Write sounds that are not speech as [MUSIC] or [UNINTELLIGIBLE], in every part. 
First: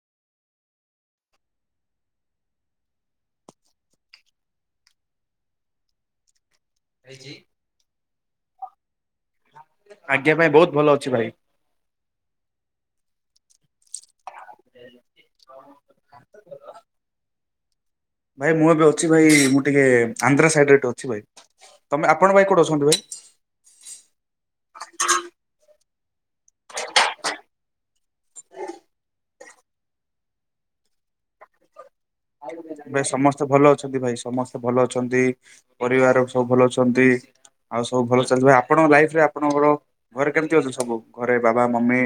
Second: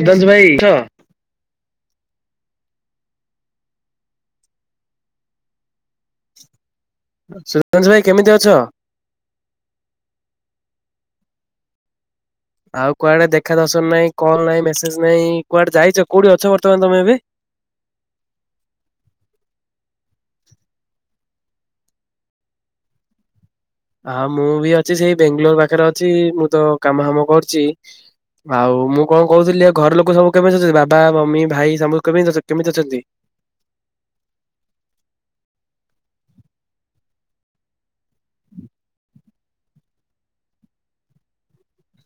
ସୁଦାସ ଭାଇଛ। ସୁଦାଂଶୁ ଭାଇ କେମିତି ଅଛ? ଆଜ୍ଞା ଭାଇ। ବହୁତ ଭଲ ଅଛି ଭାଇ। ଆଉ କୁଆଡେ ଦେଖା ଦର୍ଶନ ନାଇଁ, କଲ ନାଇଁ, ମେସେଜ ନାଇଁ, କୁଆଡେ ଯାଇଛ? କୋଉଠି ଅଛ ବର୍ତ୍ତମାନ ତମେ ଏବେ? ଭାଇ ମୁଁ ଏବେ ଅଛି ଭାଇ ମୁଁ ଟିକେ ଆନ୍ଧ୍ରା ସାଇଡ ଅଛି ଭାଇ। ତମେ ଆପଣ ପାଇଁ କୋଉଠି ଅଛନ୍ତି ଭାଇ? ହଁ ମୁଁ ବି ଅଛି ସେଇ ବେଙ୍ଗାଲୋର ପାଖରେ ଅଛି ମୁଁ ତ କାମ ହାମ କରୁଛି। ଆଉ ମୁଁ କଣ କହୁଥିଲି ଘର ଲୋକ ସବୁ କେମିତି ଅଛନ୍ତି? ବାବା ମମି ଭାଇ ସମସ୍ତୁ କେମିତି ଅଛନ୍ତି? କେମିତି ଭାଇ ସମସ୍ତେ ଭଲ ଅଛନ୍ତି, ଭାଇ ସମସ୍ତେ ଭଲ ଅଛନ୍ତି, ପରିବାର ସବୁ ଭଲ ଅଛନ୍ତି। ଆଉ ସବୁ ଭଲ ଚାଲିିଛି ଭାଇ ଆପଣଙ୍କ ଲାଇଫ ରେ ଆପଣଙ୍କର ଘରେ କେମିତି ଅଛି ସବୁ ଘରେ ବାବା ମମି?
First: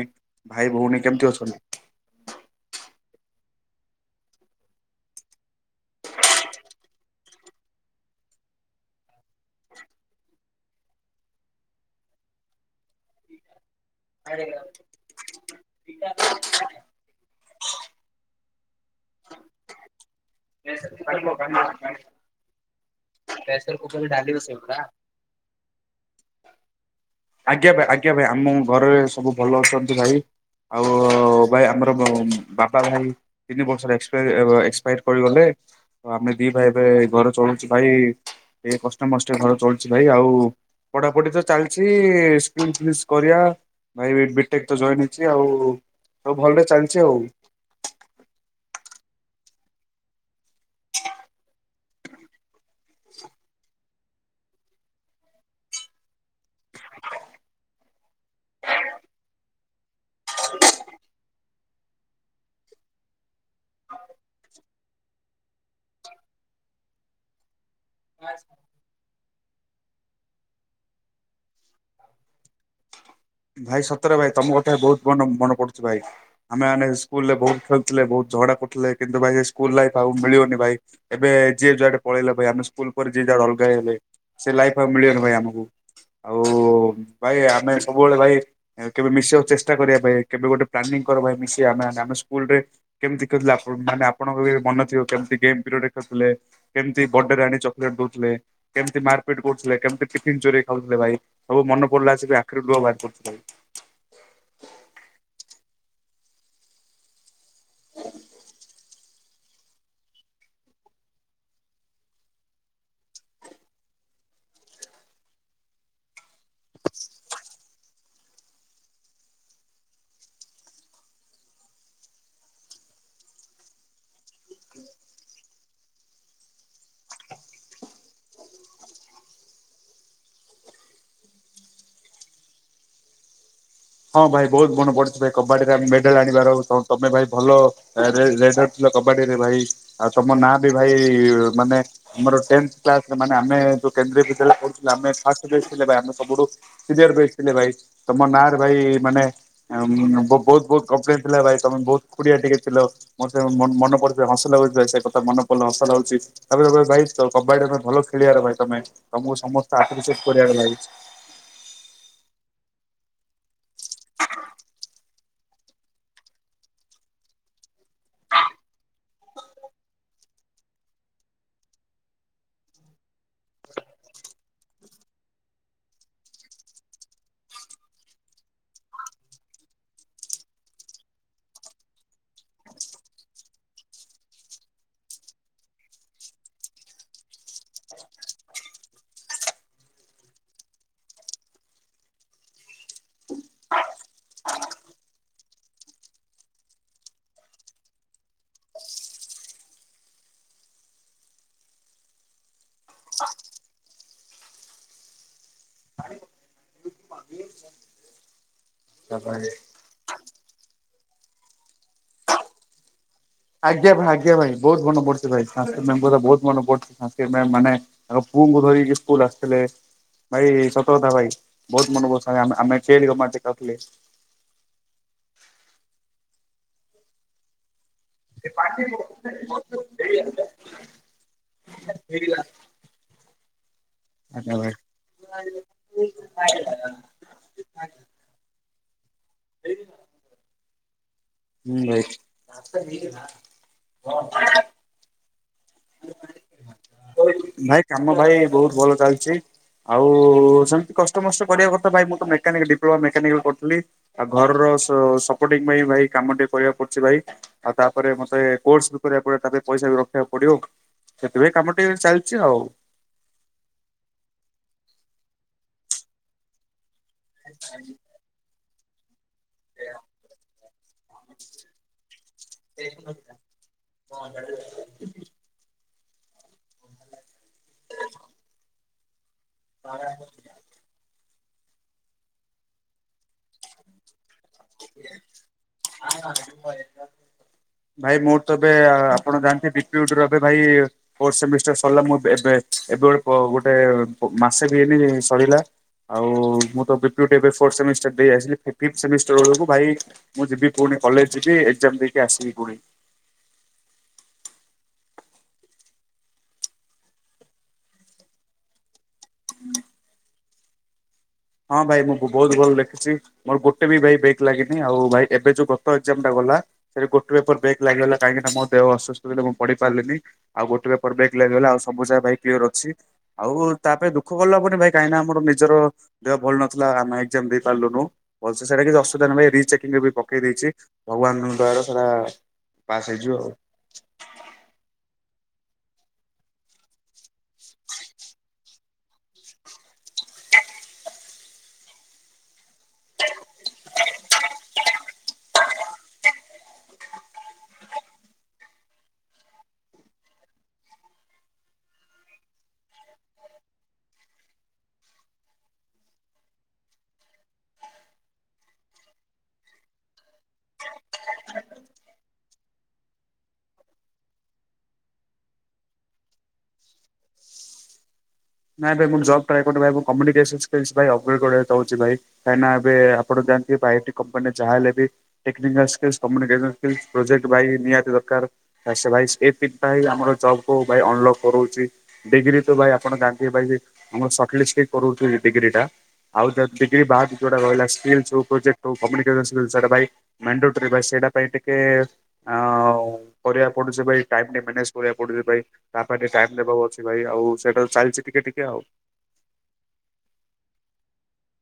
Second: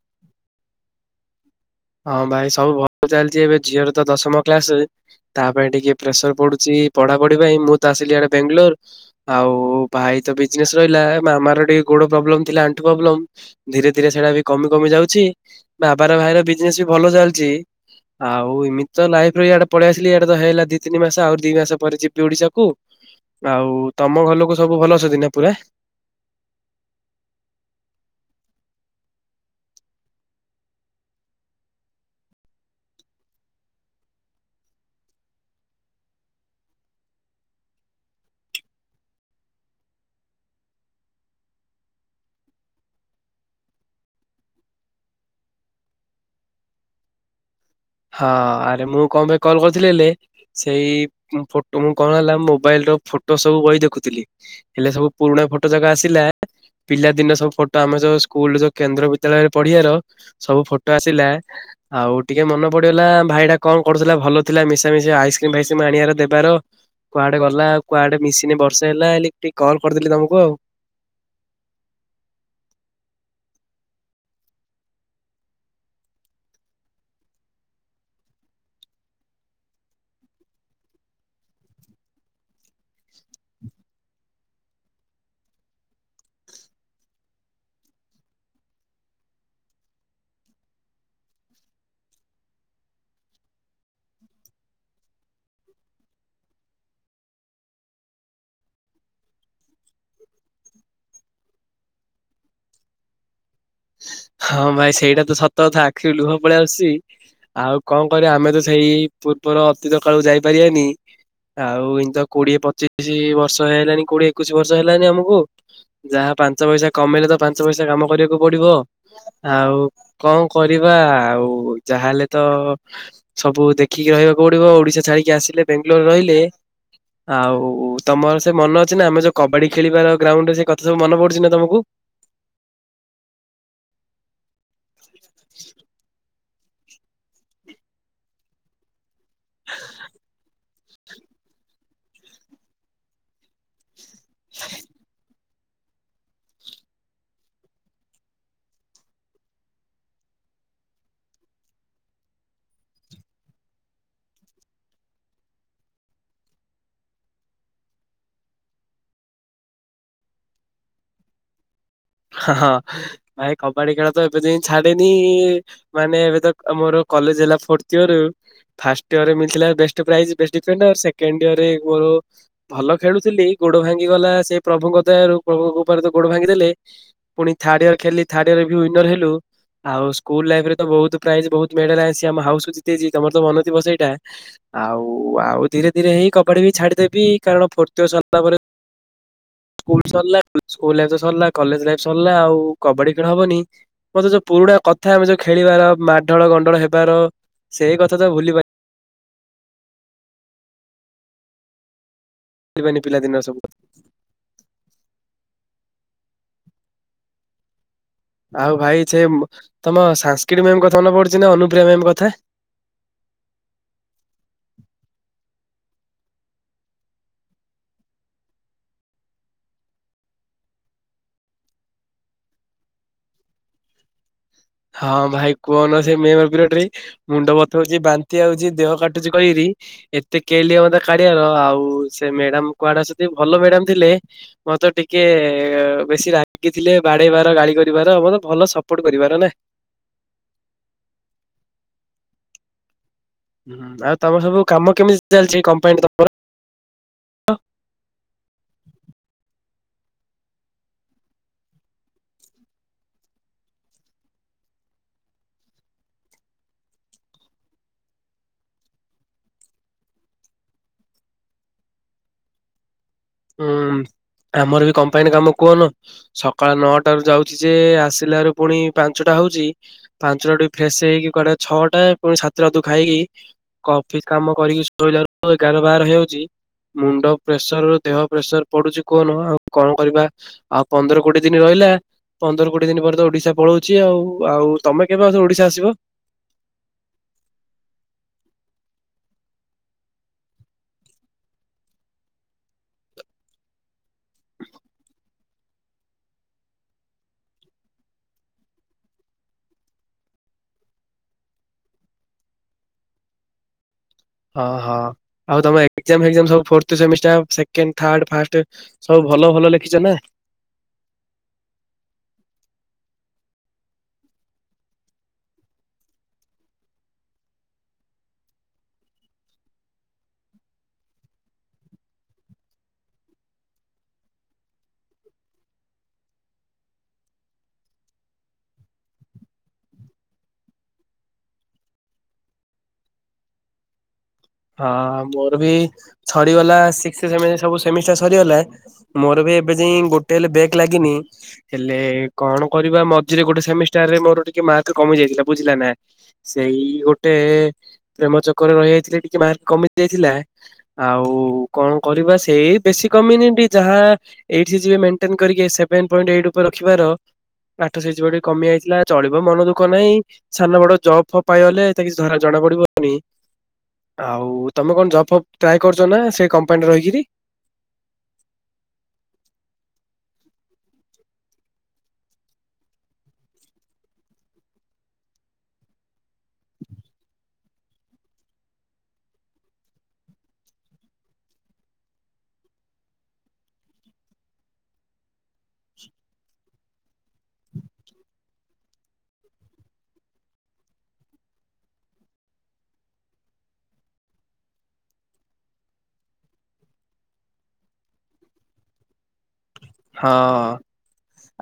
ଭାଇ ଭଉଣୀ କେମିତି ଅଛନ୍ତି? ହଁ ଭାଇ ସବୁ ଭଲ ଚାଲିଛି। ଏବେ ଝିଅର ତ ଦଶମ କ୍ଲାସ। ତା ପାଇଁ ଟିକେ ପ୍ରେସର ପଡୁଛି ପଢାପଢି ପାଇଁ ମୁଁ ତ ଆସିଲି ଆଡେ ବେଙ୍ଗାଲୋର। ଆଉ ଭାଇ ତ ବିଜନେସ ରହିଲା। ମାମାର ଟିକେ ଗୋଡ ପ୍ରୋବ୍ଲେମ ଥିଲା ଆଣ୍ଠୁ ପ୍ରୋବ୍ଲେମ। ଧୀରେ ଧୀରେ ସେଇଟା ବି କମି କମି ଯାଉଛି। ବାବାର ଭାଇର ବି ବିଜନେସ ଭଲ ଚାଲିଛି ଆଉ ଏମିତି ତ ଲାଇଫ ର ଇଆଡେ ପଳେଇ ଆସିଲି ଇଡା ତ ହେଇଲା ଦି ତିନି ମାସ। ଆଉ ଦି ମାସ ପରେ ଯିବି ଓଡିଶାକୁ। ଆଉ ତମ ଘରଲକୁ ସବୁ ଭଲ ଅଛନ୍ତି ନା ପୁରା? ଆଜ୍ଞା ଭାଇ ଆଜ୍ଞା ଭାଇ। ଆମ ଘରେ ସବୁ ଭଲ ଅଛନ୍ତି ଭାଇ। ଆଉ ଭାଇ ଆମର ବାପା ଭାଇ ତିନି ବର୍ଷରେ [UNINTELLIGIBLE] ତ ଆମେ ଦି ଭାଇ ଏବେ ଘରେ ଚଳଉଛୁ ଭାଇ। ଏ କଷ୍ଟ ମଷ୍ଟେ ଘର ଚଳୁଛି ଭାଇ ଆଉ ପଢାପଢି ତ ଚାଲିଛି। [UNINTELLIGIBLE] କରିବା ଭାଇେ ଜଏନ୍ ହେଇ ଆଉ। ସବ ଭଲରେ ଚାଲିଛି ଆଉ। ହଁ ଆରେ ମୁଁ କଣ ପାଇଁ କଲ୍ କରିଥିଲି ହେଲେ ସେଇ ଫଟୋ ମୁଁ କଣ ହେଲା ମୋବାଇଲ ର ଫଟୋ ସବୁ କହିହି ଦେଖୁଥିଲି। ହେଲେ ସବୁ ପୁରୁଣା ଫଟୋ ଯାକ ଆସିଲା। ପିଲାଦିନ ସବୁ ଫଟୋ ଆମ ଯୋଉ ସ୍କୁଲ ଯୋଉ କେନ୍ଦ୍ର ବିଦ୍ୟାଳୟରେ ପଢିବାର ସବୁ ଫଟୋ ଆସିଲା ଆଉ ଟିକେ ମନ ପଡିଗଲା ଭାଇଟା କଣ କରୁଥିଲା ଭଲ ଥିଲା ମିଶା ମିଶା ଆଇସ୍କ୍ରିମ ଫାଇସକ୍ରିମ ଆଣିବାର ଦେବାର କୁଆଡେ ଗଲା କୁଆଡେ ମିଶିନେ ବର୍ଷ ହେଲା ହେଲି ଟିକେ କଲ୍ କରିଦେଲି ତମକୁ ଆଉ। ଭାଇ ସତରେ ଭାଇ ତମ କଥା ବହୁତ ମନ ମନେ ପଡୁଛି ଭାଇ। ଆମେମାନେେ ସ୍କୁଲ ରେ ବହୁତ ଖେଳୁଥିଲେ, ବହୁତ ଝଗଡା କରୁଥିଲେ, କିନ୍ତୁ ଭାଇ ସେ ସ୍କୁଲ ଲାଇଫ୍ ଆଉ ମିଳିବନି ଭାଇ। ଏବେ ଯିଏ ଯାହାଆଡେ ପଳେଇଲା ଭାଇ ଆେ ସ୍କୁଲ ପରେ ଯିଏ ଯାଡେ ଅଲଗା ହେଲେ। ସେ ଲାଇଫ ମିଳିବନି ଭାଇ ଆମକୁ ଆଉ ଭାଇ ଆମେ ସବୁବେଳେ ଭାଇ। କେବେ ମିଶିବାକୁ ଚେଷ୍ଟା କରିବା ପାଇଁ କେବେ ଗୋଟେ ପ୍ଲାନିଂ ପାଇଁ ମିଶି ଆମେ ସ୍କୁଲରେ କେମିତି ଖେଲୁଥିଲେ ମାନ ଆପଣଙ୍କ ମନ ଥିବ କେମିତି ଗେମ୍ ପିରିୟ ରେ ଖେୁଥିଲେ। କେମିତି ବର୍ଡେରେ ଆଣି ଚକୋଲେଟ୍ ଦଉଥିଲେ। କେମିତି ମାରପିଟ କରୁଥିଲେ କେମିତି ଟିଫନ୍ ଚୋରିଇ ଖାଉଥିଲେ ଭାଇ ସବୁ ମନ ପଡିଲା ସେ ବି ଆଖିରୁ ଲୁହ ବାହାରି କରୁଥିଲେ ଭାଇ। ହଁ ଭାଇ ସେଇଟା ତ ସତ କଥା ଆଖି ଲୁହ ପଳଆ ଆସୁଛି। ଆଉ କଣ କରିବା ଆମେ ତ ସେଇ ପୂର୍ବର ଅତୀତ କାଳକୁ ଯାଇପାରିବାନି। ଆଉ ଏଇି ତ କୋଡିଏ ପଚିଶି ବର୍ଷ ହେଇଲାନି କୋଡିଏ ଏକୋଇଶି ବର୍ଷ ହେଲାନି ଆମକୁ ଯାହା ପାଞ୍ଚ ପଇସା କମେଇଲେ ତ ପାଞ୍ଚ ପଇସା କାମ କରିବ ପଡିବ ଆଉ କଣ କରିବା ଆଉ ଯାହାହେଲେ ତ ସବୁ ଦେଖିକି ରହିବାକୁ ପଡିବ। ଓଡିଶା ଛାଡିକି ଆସିଲେ ବାେଙ୍ଗାଲୋରରେ ରହିଲେ ଆଉ ତମର ସେ ମନ ଅଛି ନା ଆମେ ଯୋଉ କବାଡି ଖେଳିବାର ଗ୍ରାଉଣ୍ଡ ରେ ସେ କଥା ସବୁ ମନେ ପଡୁଛି ନା ତମକୁ? ହଁ ଭାଇ ବହୁତ ମନେ ପଡିଛି ଭାଇ କବାଡିରେ ମେଡାଲ ଆଣିବାର ଆ ତମେ ଭାଇ ଭଲ। କବାଡି ରେ ଭାଇ ଆଉ ତମ ନାଁ ଭାନେ ଆାନେ ଆମେ [UNINTELLIGIBLE] ଥିଲେ ଭ ଆମେ ସବୁଠୁ ସିନୟର ବ୍ୟାଚ ଥିଲେ ଭାଇ ତମ ନାଁରେ ଭାଇ ମାନେ ବହୁତ ବହୁତ କମ୍ପ୍ଲେନ ଥିଲା ଭାଇ ତମେ ବହୁତ ଖୁଡିଆ ଟିକେ ଥିଲ। ମୋର ସେନ ମନ ପଡିଲେ ହସ ଲାଗୁଚି ଭାଇ ସେ କଥା ମନେ ପଡିଲେ ହସ ଲାଗୁଛି। ତାପରେ ତ ଭାଇ ତ କବାଡିରେ ତମେ ଭଲ ଖେଳିବାର ଭାଇ ତମେ ତମକୁ ସମସ୍ତେ ଆପ୍ରିସିଏଟ କରିବାର ଭାଇ। ହଁ ଭାଇ କବାଡି ଖେଳ ତ ଏବେ ଯାଏ ଛାଡିନି। ମାନେ ଏବେ ତ ଆମର କଲେଜ ହେଲା ଫୋର୍ଥଇଅର୍। ଫାଷ୍ଟ ଇୟରରେ ମିଳିଥିଲା best prize best second year ରେ ମୋର ଭଲ ଖେଳୁଥିଲି ଗୋଡ ଭାଙ୍ଗି ଗଲା ସେ ପ୍ରଭୁଙ୍କ ଦୟାରୁ ପ୍ରଭୁଙ୍କ କୃପାରେତ ଗୋଡ ଭାଙ୍ଗି ଦେଲେ। ପୁଣି ଥାଡଇୟର ଖେଲି ଥାଡୟରରେ ବି ୱିନର ହେଲୁ। ଆଉ ସ୍କୁଲ ଲାଇଫ ରେ ତ ବହୁତ ପ୍ରାଇଜ ବହୁତ ମେଡେଲ ଆଇଚି ହାଉସ ଜିତିଇଛି ତମର ତ ମନ ଥିବ ସେଇଟା। ଆଉ ଆଉ ଧୀରେ ଧୀରେ ହେଇ କବାଡ଼ି ବି ଛାଡିଦେବି କାରଣ ଫୋରତୟର ସରିଲା ପରେ ସ୍କୁଲ ସରିଲା ସ୍କୁଲ ଲାଇଫ ତ ସରିଲା କଲେଜ ଲାଇଫ ସରିଲା ଆଉ କବାଡି ଖେଳ ହବନି। ମତେ ଯୋଉ ପୁରୁଣା କଥା ଆମେ ଯୋଉ ଖେଳିବାର ମାଢଗୋଲ ଗଣ୍ଡଗୋଳ ହେବାର ସେଇ କଥା ତ ଭୁଲି ପାର ଭୁଲିବାନି ପିଲାଦିନର ସବୁ। [INAUDIBLE] ଆଉ ଭାଇ ସେ ତମ ସାଂସ୍କୃିଟ୍ ମେମ୍ କଥାନେ ପଡୁଛି ନା ଅନୁପ୍ରିୟା ମେମ୍ କଥା। ଆଜ୍ଞା ଭାଇ ଆଜ୍ଞା ଭାଇ ବହୁତ ମନ ପଡୁଛି ସଂସ୍କୃତି ମ୍ୟାମ୍ କଥା ବହୁତ ମନ ପଡୁଛି ସଂସ୍କୃତି ମ୍ୟମ୍ ମାନେ ତାଙ୍କ ପୁଅଙ୍କୁ ଧରିକି ସ୍କୁଲ ଆସିଥିଲେ। ଭାଇ ସତକଥା ଭାଇ ବହୁତ ମନ ବ ଆମେ କେଲି ଗମାତ ଥିଲେ। ହଁ ଭାଇ କୁହନ ସେ ମେମ୍ ପିରିୟଡ ରେ ମୁଣ୍ଡ ବଥାଉଛି ବାନ୍ତି ହଉଛି ଦେହ କାଟୁଛି କହିରି ଏତେ କେଲି ଆମ କାଢିଆର ଆଉ ସେ ମ୍ୟାଡାମ କୁଆଡେ ଅଛନ୍ତି ଭଲ ମ୍ୟାଡାାମ ଥିଲେ ଆଜ୍ଞା ଭାଇ ମତେ ଟିକେ ବେଶୀ ରାଗି ଥିଲେ ବାଡେଇବାର ଗାଳି କରିବାର ମୋ ଭଲ ସପୋର୍ଟ କରିବାର ନା। ହୁଁ ଭାଇ। [INAUDIBLE] ହୁଁଁ ଆଉ ତମଟ ସବୁ କାମ କେମିତି ଚାଲିଛି କମ୍ପାନୀରେ ତମର। ଭାଇ କାମ ଭାଇ ବହୁତ ଭଲ ଚାଲିଛି। ଆଉ ସେମିତି କଷ୍ଟମଷ୍ଟେ କରିବା କଥା ଭାଇ ମୁଁ ତ ମେକାନିକ ଡିପ୍ଲୋମା ମେକାନିକ କରୁଥିଲି। ଆଉ ଘରର ସପୋର୍ଟି ପାଇଁ ଭାଇ କାମ ଟିକେ କରିବାକୁ ପଡୁଛି ଭାଇ। ଆଉ ତାପରେ ମତେ କୋର୍ସ ବି କରିବାକୁ ପଡିବ ତାପରେ ପଇସା ବି ରଖିବାକୁ ପଡିବ ସେଥିପାଇଁ କାମ ଟିକେ ଚାଲିଛି। ଚାଲିଚି ଆଉ। ହୁଁ ଆମର ବି କମ୍ପାନୀ କାମ କୁହନ ସକାଳ ନଅଟାରୁ ଯାଉଛି ଯେ ଆସ ଆସିଲାରୁ ପୁଣି ପାଞ୍ଚଟା ହଉଛି ପାଞ୍ଚଟା ଟିକ ଫ୍ରେଶ ହେଇକି କୁଆଡେ ଛଅଟା ପୁଣି ସାତଟାଦୁ ଖାଇକି। ଅଫିସ କାମ କରିକି ଶୋଇଲାଲୁକୁ ଏଗାର ବାର ହେଉଛି ମୁଣ୍ଡ ପ୍ରେସର ଦେହ ପ୍ରେସର ପଡୁଛି କହନ ଆଉ କଣ କରିବା ଆଉ ପନ୍ଦର କୋଡିଏ ଦିନ ରହିଲା ପନ୍ଦର କୋଡିଏ ଦିନ ପରେ ତ ଓଡିଶା ପଳଉଛି ଆଉ ଆଉ ତମେ କେବେ ଆ ଓଡ଼ିଶା ଆସିବ। [INAUDIBLE] ଭାଇ ମୋର ତ ଏବେ ଆପଣ ଜାଣିନ୍ତି ବି ପି ୟୁ ଡି ଏବେ ଭାଇ ଫୋର୍ଥ ସେମିଷ୍ଟାର ସରିଲା ମୁ ଏବେ ଗୋଟେ ଗୋଟେ ମାସେ ବି ହେଇନି ସରିଲା। ଆଉ ମୁଁ ତ ଏବେ B P U T fourth semester ଦେଇ ଆସିଲି ଫିଫଥ ସେମିଷ୍ଟାର ବେଳକୁ ଭାଇ ମୁଁ ଯିବି ପୁଣି କଲେଜ ଯିବି ଏଗଜାମ ଦେଇକି ଆସିବି ପୁଣି। ହଁ ହଁ ଆଉ ତମର ଏଗଜାମ ଫେଗଜାମ ସବୁ fourth semester second third first ସବୁ ଭଲ ଭଲ ଲେଖିଛ ନା। ହଁ ଭାଇ ମୁଁ ବହୁତ ଭଲ ଲେଖିଛି। ମୋର ଗୋଟେ ବି ଭାଇ ବେକ୍ ଲାଗିନି ଆଉ ଭାଇ ଏବେ ଯୋଉ ଗତ ଏଗଜାମ ଟା ଗଲା ସେ ଗୋଟେ ପେପର ବେକ୍ ଲାଗୀଗଲା କାହିଁକି ଦେହ ଅସସ୍ଥ ଥିଲା ମୁଁ ପଢି ପାରିଲିନି। ଆଉ ଗୋଟେ ପେପର ବେକ୍ ଲାଗିଗଲା ଆଉ ସବୁ ଯାକ ଭାଇ କ୍ଲିୟର ଅଛି। ହୋଉ ହୋଉ ଆଉ ତା ପାଇଁ ଦୁଃଖ କଲା ହବନି ଭାଇ କାହିଁକି ନା ଆମର ନିଜର ଦେହ ଭଲ ନଥିଲା ଆମେ ଏକ୍ଜାମ ଦେଇପାରିଲୁନୁ। ଭଲସେ ସେଇଟା କିଛି ଅସୁବିଧା ନ ରିଚେକିଂ ବି ପକେଇ ଦେଇଛି ଭଗବାନଙ୍କ ଦୟାରୁ ସେଟା ପାସ ହେଇଯିବ ଆଉ ହଁ ମୋର ବି ସରିଗଲା ଶିକ୍ସି ସେମି ସେମିଷ୍ଟର ସରିଗଲା। ମୋର ବି ଏବେ ଯାଏ ଗୋଟେ ହେଲେ ବ୍ୟାଗ ଲାଗିନି। ହେଲେ କଣ କରିବା ମଝିରେ ଗୋଟେ ସେମିଷ୍ଟାରରେ ମୋର ଟିକେ ମାର୍କ କମି ଯାଇଥିଲା ବୁଝିଲା ନା। ସେଇ ଗୋଟେ ପ୍ରେମ ଚକରେ ରହିଯାଇଥିଲେ ଟିକେ ମାର୍କ କମି ଯାଇଥିଲା। ଆଉ କଣ କରିବା ସେଇ ବେଶୀ କମ୍ୟୁନିଟି ଯାହା ଏଇଠି ଯିଏ ମେନ୍ଟେନ କରିକି ସେଭେନ ପଏଁଟ ଏଇଟି ଉପରେ ରଖିବାର ଆଠସ ହେଇଯିବ ଟିକେ କମିଯାଇଥିଲା ଚଳିବ ମନ ଦୁଃଖ ନହିଁ। ସାନ ବଡ ଜବ୍ ଫବ୍ ପାଇଗଲେ ହେତା କିଛି ଜଣା ପଡିବନି। ଆଉ ତୁମେ କଣ ଜବ୍ ଫବ୍ ଟ୍ରାଏ କରୁଛ ନା ସେ କମ୍ପାନୀରେ ରହିକିରି। ନାଇଁ ଭାଇ ମୁଁ ଜବ ଟ୍ରା କରୁନି ଭାଇ ମୁଁ କମ୍ୟୁନିକେନ୍ ସ୍କିଲ୍ସ ଅପଡେଟ କରିବାକୁ ଚାହୁଛି ଭାଈ। କାହିଁକି ନା ଏବେ ଆପଣ ଜାଣିଥିବେ ପାୟଟି କମ୍ପାନୀ ଯାହା ହେଲେ ବି ଟେକିନିକାଲା ସ୍କିଲ୍ଲସି କମୁନିକେଟ ସ୍କିଲି ପ୍ରଜେଟ ପାଇ ନିହାତି ଦରକାର। ତା ସେ ଭାଇ ଏ ତିନିଟା ହିଁ ଆମର ଜବ୍ କୁ ଭାଇ ଅନଲକ୍ କରଉଛିଛି ଡିଗ୍ରୀ ତ ଭାଇ ଆପଣ ଗା [UNINTELLIGIBLE] ସଟଲିଷ୍ଟି କରୁଛି ଡିଗ୍ରୀ ଟା ଆଉ ଯି ଡିଗ୍ରୀ ବାଦ ଜଉଟା ରହିଲ ସ୍କିଲ୍ ହଉ ପ୍ରୋଜେକ୍ଟ ହଉ କମ୍ୟୁନିକେଟ୍ ସ୍କୁଲ୍ଲି ବାଇ ମେଣ୍ଡୋଟରି ସେଇଟା ପାଇଁ ଟିକେ ଆ କରିବା ପଡୁଛି ଭାଇ ଟାଇମ ଟା ମ୍ୟାନେଜ କରିବାକୁ ପଡୁଛି ଭାଇ। ତା ପାଇଁ ଟିକେ ଟାଇମ ନବାକୁ ଅଛି ଭାଇ ଆଉ ସେଇଟା ଚାଲିଛି ଟିକେ ଟିକେ ଆଉ। ହଁ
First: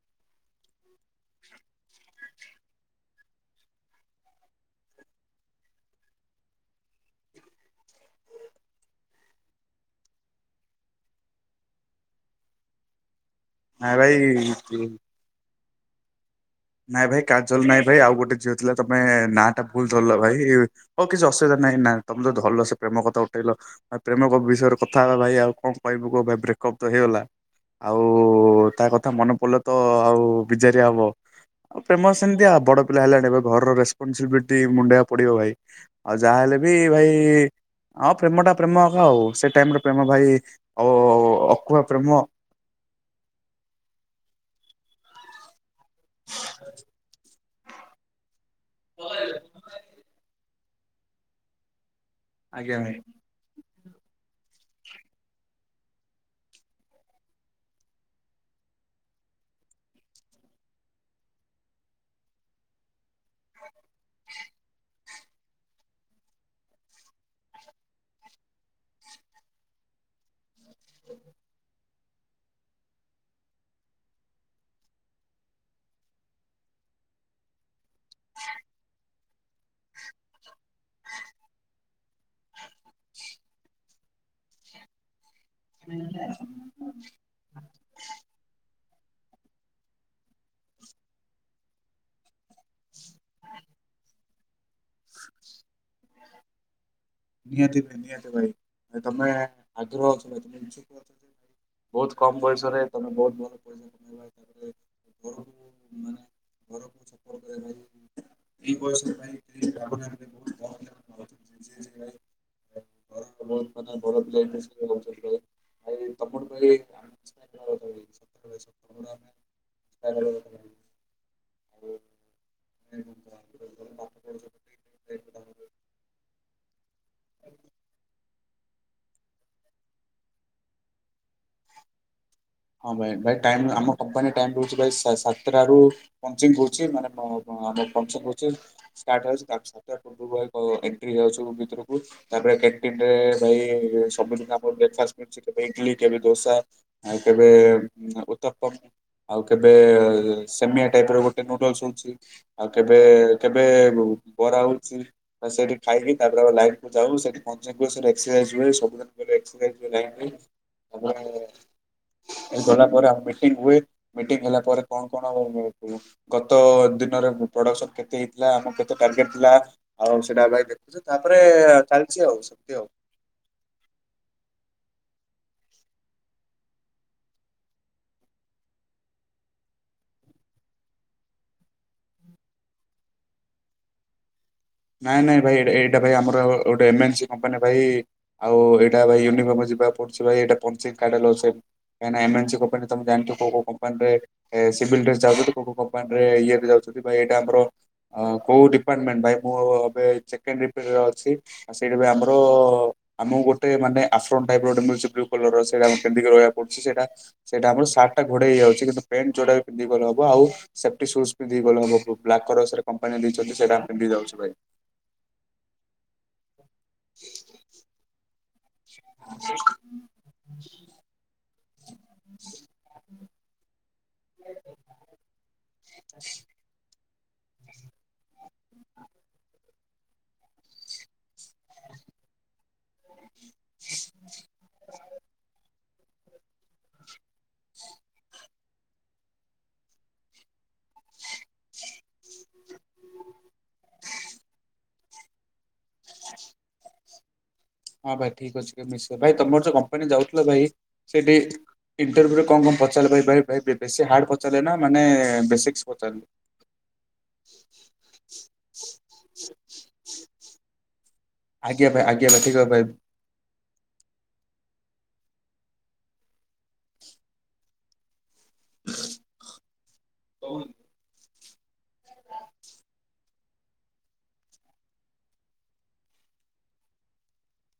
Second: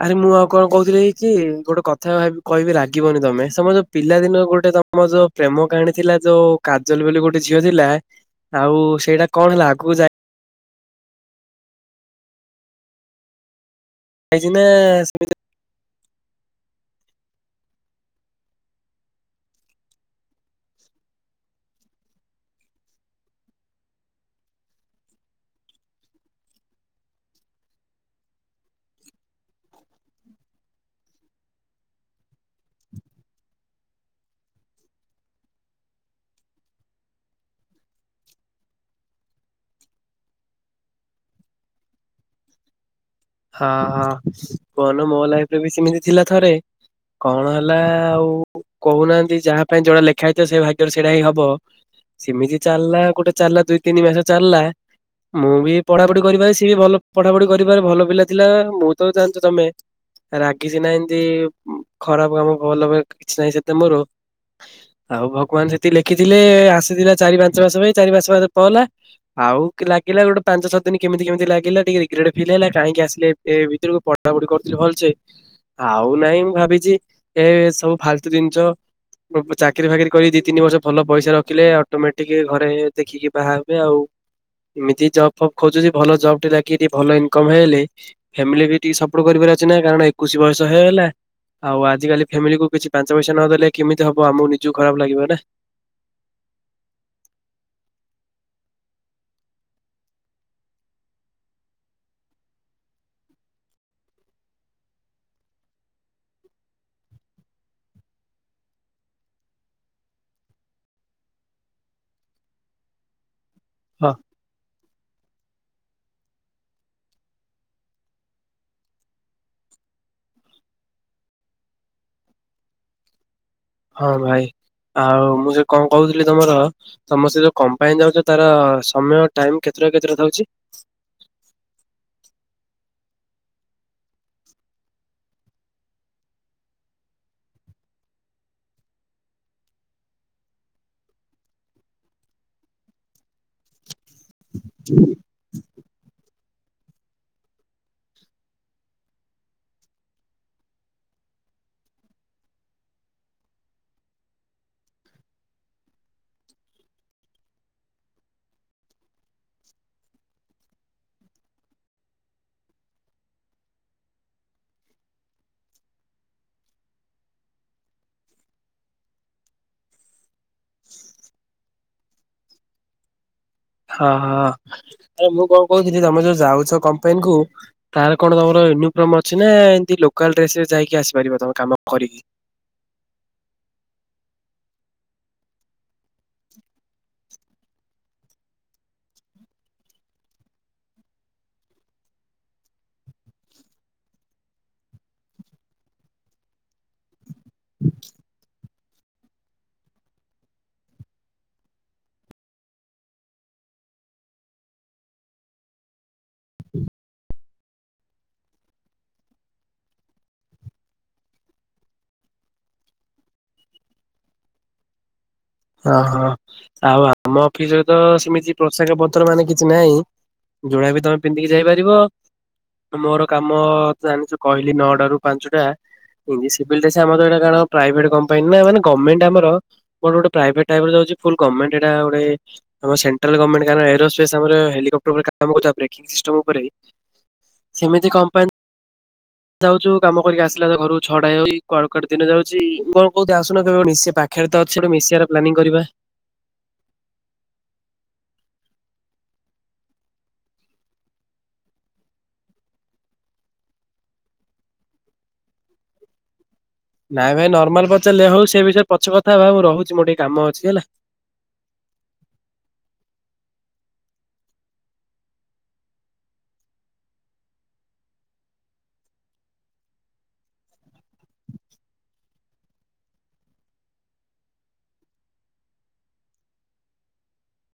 ଆରେ ମୁଁ ଆଉ କଣ କହୁଥିଲି ହେଇ କି ଗୋଟେ କଥା ଭାବି କହିବି ରାଗିବନି ତମେ ସମ୍ ଯୋଉ ପିଲାଦିନ ଗୋଟେ ତମ ଯୋଉ ପ୍ରେମ କାହାଣୀ ଥିଲା ଯୋଉ କାଜଲ ବୋଲି ଗୋଟେ ଝିଅ ଥିଲା ଆଉ ସେଇଟା କଣ ହେଲା ଆଗକୁ ଯାଇ ନାଇଁ ଭାଇ ଯାଇଛି ନା ସେମିତି ନାଇଁ ଭାଇ କାଜଲ ନାଇଁ ଭାଇ ଆଉ ଗୋଟେ ଝିଅ ଥିଲା ତମେ ନାଁ ଟା ଭୁଲ ଧରିଲ ଭାଇ। ହଉ କିଛି ଅସୁବିଧା ନାହିଁ ନାଁ ତମ ତ ଧରିଲ ସେ ପ୍ରେମ କଥା ଉଠେଇଲ। ଆ ପ୍ରେମଙ୍କ ବିଷୟରେ କଥା ହେବା ଭାଇ ଆଉ କଣ କହିବୁ କ ଭାଇ ବ୍ରେକଅପ୍ ତ ହେଇଗଲା। ଆଉ ତା କଥା ମନେ ପଡ଼ିଲ ତ ଆଉ ବିଜାରିଆ ହବ। ଆଉ ପ୍ରେମ ସେମିତି ଆଉ ବଡ ପିଲା ହେଲାଣି ଏ ଘରର ରେସପନସିବିଲିଟି ମୁଣ୍ଡେଇକୁ ପଡିବ ଭାଇ। ଆଉ ଯାହାହେଲେ ବି ଭାଇ ହଁ ପ୍ରେମ ଟା ପ୍ରେମ ଆଉ ସେ ଟାଇମରେ ପ୍ରେମ ଭାଇ ଅ ଅକୁଆ ପ୍ରେମ। ହଁ ହଁ କୁହନା ମୋ ଲାଇଫରେ ବି ସେମିତି ଥିଲା ଥରେ କଣ ହେଲା ଆଉ କହୁନାହାନ୍ତି ଯାହା ପାଇଁ ଯୋଉଟା ଲେଖା ହେଇଥିବ ସେ ଭାଗ୍ୟରେ ସେଇଟା ହିଁ ହବ ସିମିତି ଆଜ୍ଞା ଭାଇ। ଚାଲିଲା ଗୋଟେ ଚାଲିଲା ଦୁଇ ତିନି ମାସ ଚାଲିଲା ମୁଁ ବି ପଢାପଢି କରିପାରେ ସିଏ ବି ଭଲ ପଢାପଢି କରିିପାରେ ଭଲ ପିଲା ଥିଲା ମୁଁ ତ ଜାଣିଛୁ ତମେ ରାଗି ସିନା ଏମିତି ଖରାପ କାମ ଭଲ କିଛି ନାହିଁ ସେତେ ମୋର। ଆଉ ଭଗବାନ ସେତିକି ଲେଖିଥିଲେ ଆସିଥିଲା ଚାରି ପାଞ୍ଚ ମାସ ପାଇଁ ଚାରି ପଞ୍ଚ ମାସ ପହଲା। ଆଉ ଲାଗିଲା ଗୋଟେ ପାଞ୍ଚ ଛଅ ଦିନି କେମିତି କେମିତି ଲାଗିଲା ଟିକେ ରିଗ୍ରେଟ ଫିଲ୍ ହେଲା କାହିଁକି ଆସି ଏ ଭିତରକୁ ପଢା ପଢି କରୁଥିଲି ଭଲସେ ଆଉ ନାଇଁ ମୁଁ ଭାବିଛି ଏ ସବୁ ଫାଲତୁ ଜିନିଷ। ଚାକିରି ଫାକିରି କରି ଦି ତିନି ବର୍ଷ ଭଲ ପଇସା ରଖିଲେ ଅଟୋମେଟିକ ଘରେ ଦେଖିକି ବାହା ହେବେ ଆଉ। ଏମିତି ଜବ ଫବ୍ ଖୋଜୁଛି ଭଲ ଜବ୍ ଟେ ଲାଗିକି ଭଲ ଇନକମ୍ ହେଇଗଲେ। ଫ୍ୟାମିଲି ବି ଟିକେ ସପୋର୍ଟ କରିବାର ଅଛି ନା କାରଣ ଏକୋଇଶି ବୟସ ହେଇଗଲା ଆଉ ଆଜିିକାଲି ଫ୍ୟାମିଲିକୁ କିଛି ପାଞ୍ଚ ପଇସା ନ ଦେଲେ କେମିତି ହବ ଆମକୁ ନିଜକୁ ଖରାପ ଲାଗିବ ନା। ନିହାତି ନିହାତି ଭାଇ ତମେ ଆଗ୍ରହ ଆଚ୍ଛ [INAUDIBLE] ବହୁତ କମ ବୟସରେ ତମେ ବହୁତ ଭଲ ପଇସା କମେଇବା [INAUDIBLE] ହ ଘରକୁ ସ କରିବା ଏଇ ବୟସ ପାଇଁ କାମ ବହୁତ କ ଲ [INAUDIBLE] ବ ହଁ ମାନଲିଲ [INAUDIBLE] [INAUDIBLE] ତା ପରେ ହଁ ଭାଇ ଆଉ ମୁଁ ସେ କ'ଣ କହୁଥିଲି? ତମର ତମେ ସେ ଯୋଉ କମ୍ପାନୀ ଯାଉଛ। ତାର ସମୟ ଟାଇମ କେତେଟା କେତେଟା ଯାଉଛି। ହଁ ଭାଇ ଭାଇ ଟାଇ ଆମ କମ୍ପାନୀ ଟାଇମ ରହୁଛି। ଭାଇ ସାତଟ ରୁ ପଞ୍ଚ ପଞ୍ଚିମ୍ ହେଉଛି। ଷ୍ଟାର୍ଟ ହେଇଯାଉଛି। ଏଣ୍ଟି ଯାଉଛୁ। ଭିତରକୁ ତାପରେ କଣ୍ଟିନରେ ଭାଇ ସବୁିନ ଆମର ବ୍ରେକ୍ଫାଷ୍ଟ ମିଳଛି। କେବେ ଇଟଲି କେବେ ଦୋସା କେବେ ଉତମ୍ପାମ। ଆଉ କେବେ ସେମିଆ ଟାଇପ ର ଗୋଟେ ନୁଡଲସ ହଉଛି। ଆଉ କେବେ କେବେ ବରା ହଉଛି। ସେଠି ଖାଇକି ତା ପରେଲାଇକ କୁ ଯାଉ। ସେଥି ଏକ୍ଷାସିଜ୍ ହୁଏ। [INAUDIBLE] ଗଲା ପରେ ଆଉ ମିଟିଂ ହୁଏ। ମିଟିଂ ହେଲା ପରେ କ'ଣ କ'ଣ? ଗତ ଦିନରେ ପ୍ରଡକ୍ସନ କେତେ ହେଇଥିଲା? ଆମର କେତେ ଟାର୍ଗେଟ ଥିଲା? ହଉ ସେଟା ଭାଇ ଦେଖୁଛୁ ତାପରେ ଚାଲିଛି। ଆଉ ସେମିତି ଆଉ ହଁ ହଁ ଆରେ ମୁଁ କ'ଣ କହୁଥିଲି? ତମେ ଯୋଉ ଯାଉଛ କମ୍ପାନୀ କୁ ତାର କ'ଣ ତମର ୟୁନିଫର୍ମ ଅଛି ନା ଏମିତି ଲୋକାଲ୍ ଡ୍ରେସରେ ଯାଇକି ଆସିପାରିବ ତମ କାମ କରିକି। ନାଇଁ ନାଇଁ ଭାଇ ଏଇଟା ଭାଇ ଆମର ଗୋଟେ ଏମସି କମ୍ପାନୀ ଭାଇ। ଆଉ ଏଇଟା ଭାଇ ୟୁନିଫର୍ମ ଯିବା କୁ ପଡୁଛି ଭାଇ। ପ ପ ଏମେନ୍ସି କମ୍ପାନି ତ ଜଣିଛ। କୋଉ କୋଉ କମ୍ପାନୀରେ ଏ ସିଭିଲ୍ ଡ୍ରେସ୍ ଯାଉଛନ୍ତି। କମ୍ପାନୀରେ ଇଏରେ ଯାଉଛନ୍ତି। ଏଇଟା ଆମର କୋଉ ଡିପାର୍ଟମେଣ୍ଟ ଭାଇ ମୁଁ ଏ ଅଛି। ଆଉ ସେଇଟା ବି ଆମର ଆମ ଗୋଟେ ମାନେ ଆଫ୍ରନ ଟାଇଫ୍ରା ର ଗୋଟେ ମିଳଛି। ବ୍ଲୁ କଲର ର ସେଟ କେମିି ରହବାକୁ ପଡୁଛି ସେଇଟା ସେଇଟା ଆମ ସାର୍ଟା ଘୋଡେ଼ଇ ହେଇଯାଉଛି। କିନ୍ତ ପ୍ୟାଣ୍ଟ ଯୋଟା ପିନ୍ଧି ଗଲେବ ଆଉ ସେଫଟି ସୁଜ ଦେଇଗଲେବ ବ୍ କମ୍ପାନୀ ଦେଇଛନ୍ତି। ସେଇଟା ଆମେ ପିନ୍ଧିଲି ଯାଉଛି। ଭାଇ ହଁ ହଁ ଆଉ ଆମ ଅଫିସ ରେ ତ ସେମିତି ପୋଷାକ ପତ୍ର ମାନେ କିଛି ନାହିଁ ଯୋଉଟା ବି ତମେ ପିନ୍ଧିକି ଯାଇପାରିବ। ମୋର କାମ ଜାଣିଛୁ କହିଲି ନଅଟ ରୁ ପାଞ୍ଚଟା [INAUDIBLE] ଆମର ଏଟ କଣଭଟ କମ୍ପାନୀ ନା ମାନେ ଗ୍ମେଣ୍ଟ କମ୍ପାନୀ ଆମ ମୋର ଗୋଟେ- ପ୍ରାଇଭେଟ ଟଣ୍ଟଟାଟେ ଆମ ସେଣ୍ଟ୍ରାଲ ଗଭର୍ଣ୍ମେଣ୍ଟ କାରଣ ଏରୋପେସ ଆମର ହେଲିକପ୍ଟରରେ କାମୁ ବ୍ରେିଂ ସିଷ୍ଟମ ଉପରେ ସେମିତି କମ୍ପାନୀ ଯାଉଛୁ। କାମ କରିକି ଆସିଲା ତ ଘରୁ ଛଡା ହଇ କଡ଼କଡ ଦିନ ଯାଉଛି କ'ଣ କହୁି ଆସୁନ କେବେ ମିଶି ପାଖରେ ତ ଅଛି ମିଶିବାର ପ୍ଲାନିଂ କରିବା। ଆ ହଁ ଭାଇ ଠିକ ଅଛି। ମିଶ ଭାଇ ତମର ଯୋଉ କମ୍ପାନୀ ଯାଉଥିଲ ଭାଇ ସେଠି ଇଣ୍ଟରଭ୍ୟୁରେ କ'ଣ କ'ଣ ପଚାରିଲାର ବେଶୀ ହାର୍ଡ଼ ପଚାରିଲେ ନା ମାନେ ବେସିକ୍ସ ପଚାରିଲେ। ନାଇଁ ଭାଇ ନର୍ମାଲ ପଚାର ଲେ ହଉ ସେ ବିଷୟରେ ପଛ କଥା ହେ ମୁଁ ରହୁଛି। ମୋର ଟିକେ କାମ ଅଛି ହେଲା। ଆଜ୍ଞା ଭ ଆଜ୍ଞା ଭ ଠିକ ଭାଇ। ହ